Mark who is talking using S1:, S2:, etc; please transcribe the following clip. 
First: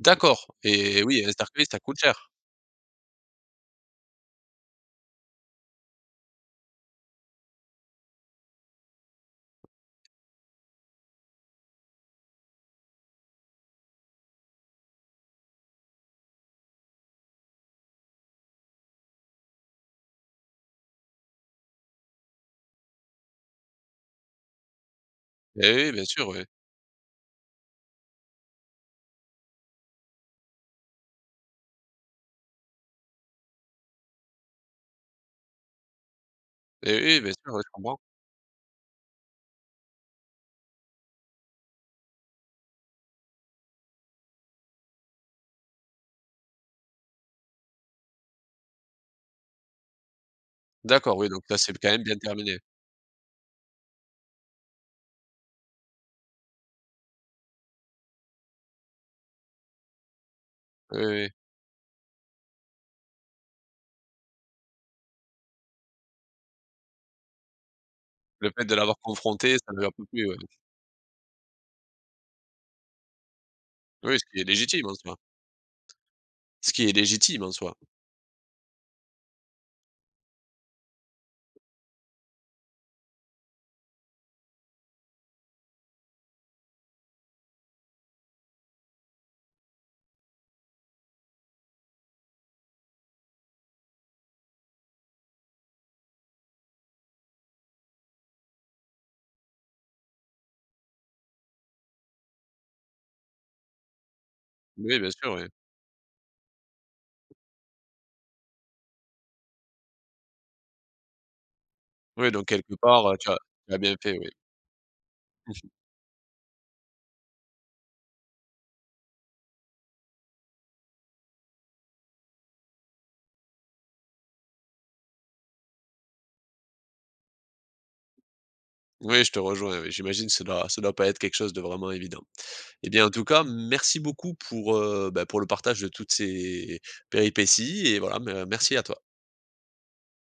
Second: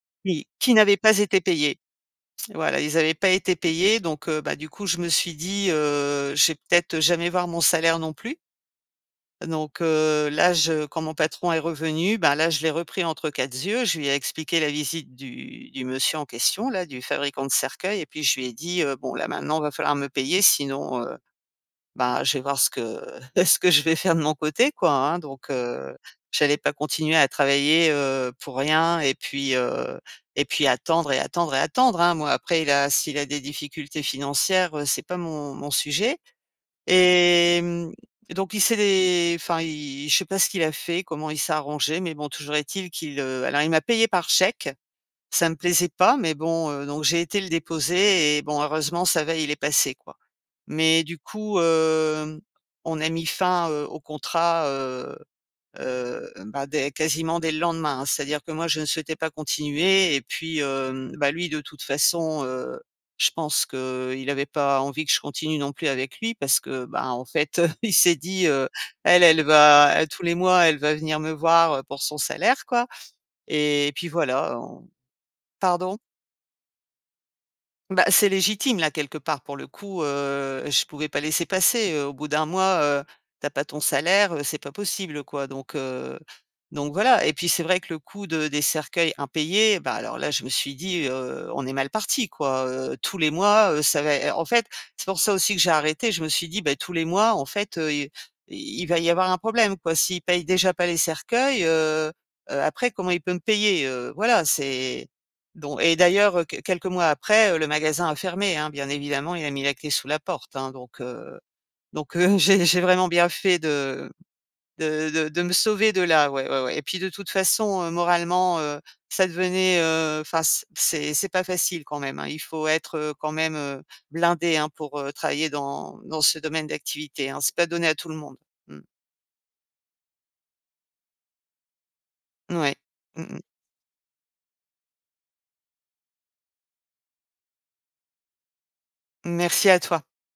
S1: D'accord.
S2: Oui, qui n'avaient
S1: Eh
S2: pas
S1: oui, un
S2: été
S1: cercueil,
S2: payés.
S1: ça coûte cher.
S2: Voilà, ils avaient pas été payés donc, heu, ben du coup, je me suis dit, heu, je vais peut-être jamais voir mon salaire non plus donc, heu, là je quand mon patron est revenu, ben là, je l'ai repris «entre quatre z yeux». Je lui ai expliqué la visite du du monsieur en question, là, du fabricant de cercueils et puis je lui ai dit, heu, bon là maintenant va falloir me payer sinon, heu, ben je vais voir ce que ce que je vais faire de mon côté quoi, hein, donc,
S1: Beh oui,
S2: heu,
S1: bien sûr, oui.
S2: j'allais pas continuer à travailler, heu, pour rien et puis, heu, et puis attendre et attendre et attendre, hein, moi, après il a s'il a des difficultés financières, heu, c'est pas mon mon sujet.
S1: Eh oui, bien sûr,
S2: Et
S1: oui, je
S2: mmh,
S1: comprends.
S2: donc il s'est dé enfin, il je sais pas ce qu'il a fait, comment il s'est arrangé mais bon, toujours est-il qu'il, heu alors il m'a payée par chèque, ça ne me plaisait pas mais bon, heu, donc j'ai été le déposer et bon heureusement, ça va, il est passé, quoi. Mais
S1: D'accord,
S2: du
S1: oui, donc là
S2: coup,
S1: c'est b quand même bien
S2: hem,
S1: terminé.
S2: on a mis fin, heu, au contrat, heu heu, ben dès quasiment, dès le lendemain, hein, c'est-à-dire que moi, je ne souhaitais pas continuer et puis,
S1: Oui,
S2: hem,
S1: oui.
S2: ben lui de toute façon, heu, je pense qu'il avait pas envie que je continue non plus avec lui parce que, ben en fait, heu, il s'est dit,
S1: Le fait
S2: heu:
S1: de l'avoir
S2: «Elle elle
S1: confronté, ça lui a pas
S2: va, tous
S1: plus,
S2: les
S1: ouais.
S2: mois, elle va venir me voir, heu, pour son salaire, quoi». Et puis
S1: Oui, ce qui est
S2: voilà
S1: légitime
S2: en
S1: en soi.
S2: pardon?
S1: Ce qui est légitime en soi.
S2: Ben, c'est légitime là quelque part pour le coup, heu, je pouvais pas laisser passer, heu, au bout d'1 mois, heu, tu as pas ton salaire, heu, c'est pas possible, quoi, donc, heu, donc, voilà, et puis c'est vrai que le coût de des cercueils impayés, ben alors là je me suis dit, heu: «On est mal parti, quoi!», heu, tous les mois, heu, ça va ê en fait, c'est pour ça aussi que j'ai arrêté. Je me suis dit: «Bah tous les mois en fait, heu, i il va y avoir un problème, quoi. S'il paye déjà pas les cercueils, heu heu, après comment il peut me payer?», heu, voilà,
S1: Oui,
S2: c'est,
S1: bien sûr, ouais.
S2: don et d'ailleurs, heu, q quelques mois après, heu, le magasin a fermé, hein, bien évidemment, il a mis la clé sous la porte, hein, donc, heu, donc,
S1: Oui,
S2: heu,
S1: donc
S2: j'ai
S1: quelque
S2: j'ai
S1: part,
S2: vraiment
S1: heu,
S2: bien
S1: tu as
S2: fait
S1: tu as bien
S2: de
S1: fait, oui.
S2: de de de me
S1: Mmh mh.
S2: sauver de là, ouais, ouais, ouais. Et puis de toute façon, heu, moralement, heu, ça devenait, heu, enfin, c c'est c'est pas facile quand même, hein. Il faut être, heu, quand même, heu, blindé, hein, pour, heu, travailler dans dans ce domaine d'activité, hein. C'est pas donné à tout le monde. Mmh.
S1: Oui, je te rejoins, oui, j'imagine ça doit ça doit pas être quelque chose de vraiment évident.
S2: Ouais,
S1: Eh bien, en
S2: mmh
S1: tout
S2: mh.
S1: cas, merci beaucoup pour, heu, ben pour le partage de toutes ces, péripéties et voilà, ben merci à toi.
S2: Merci à toi.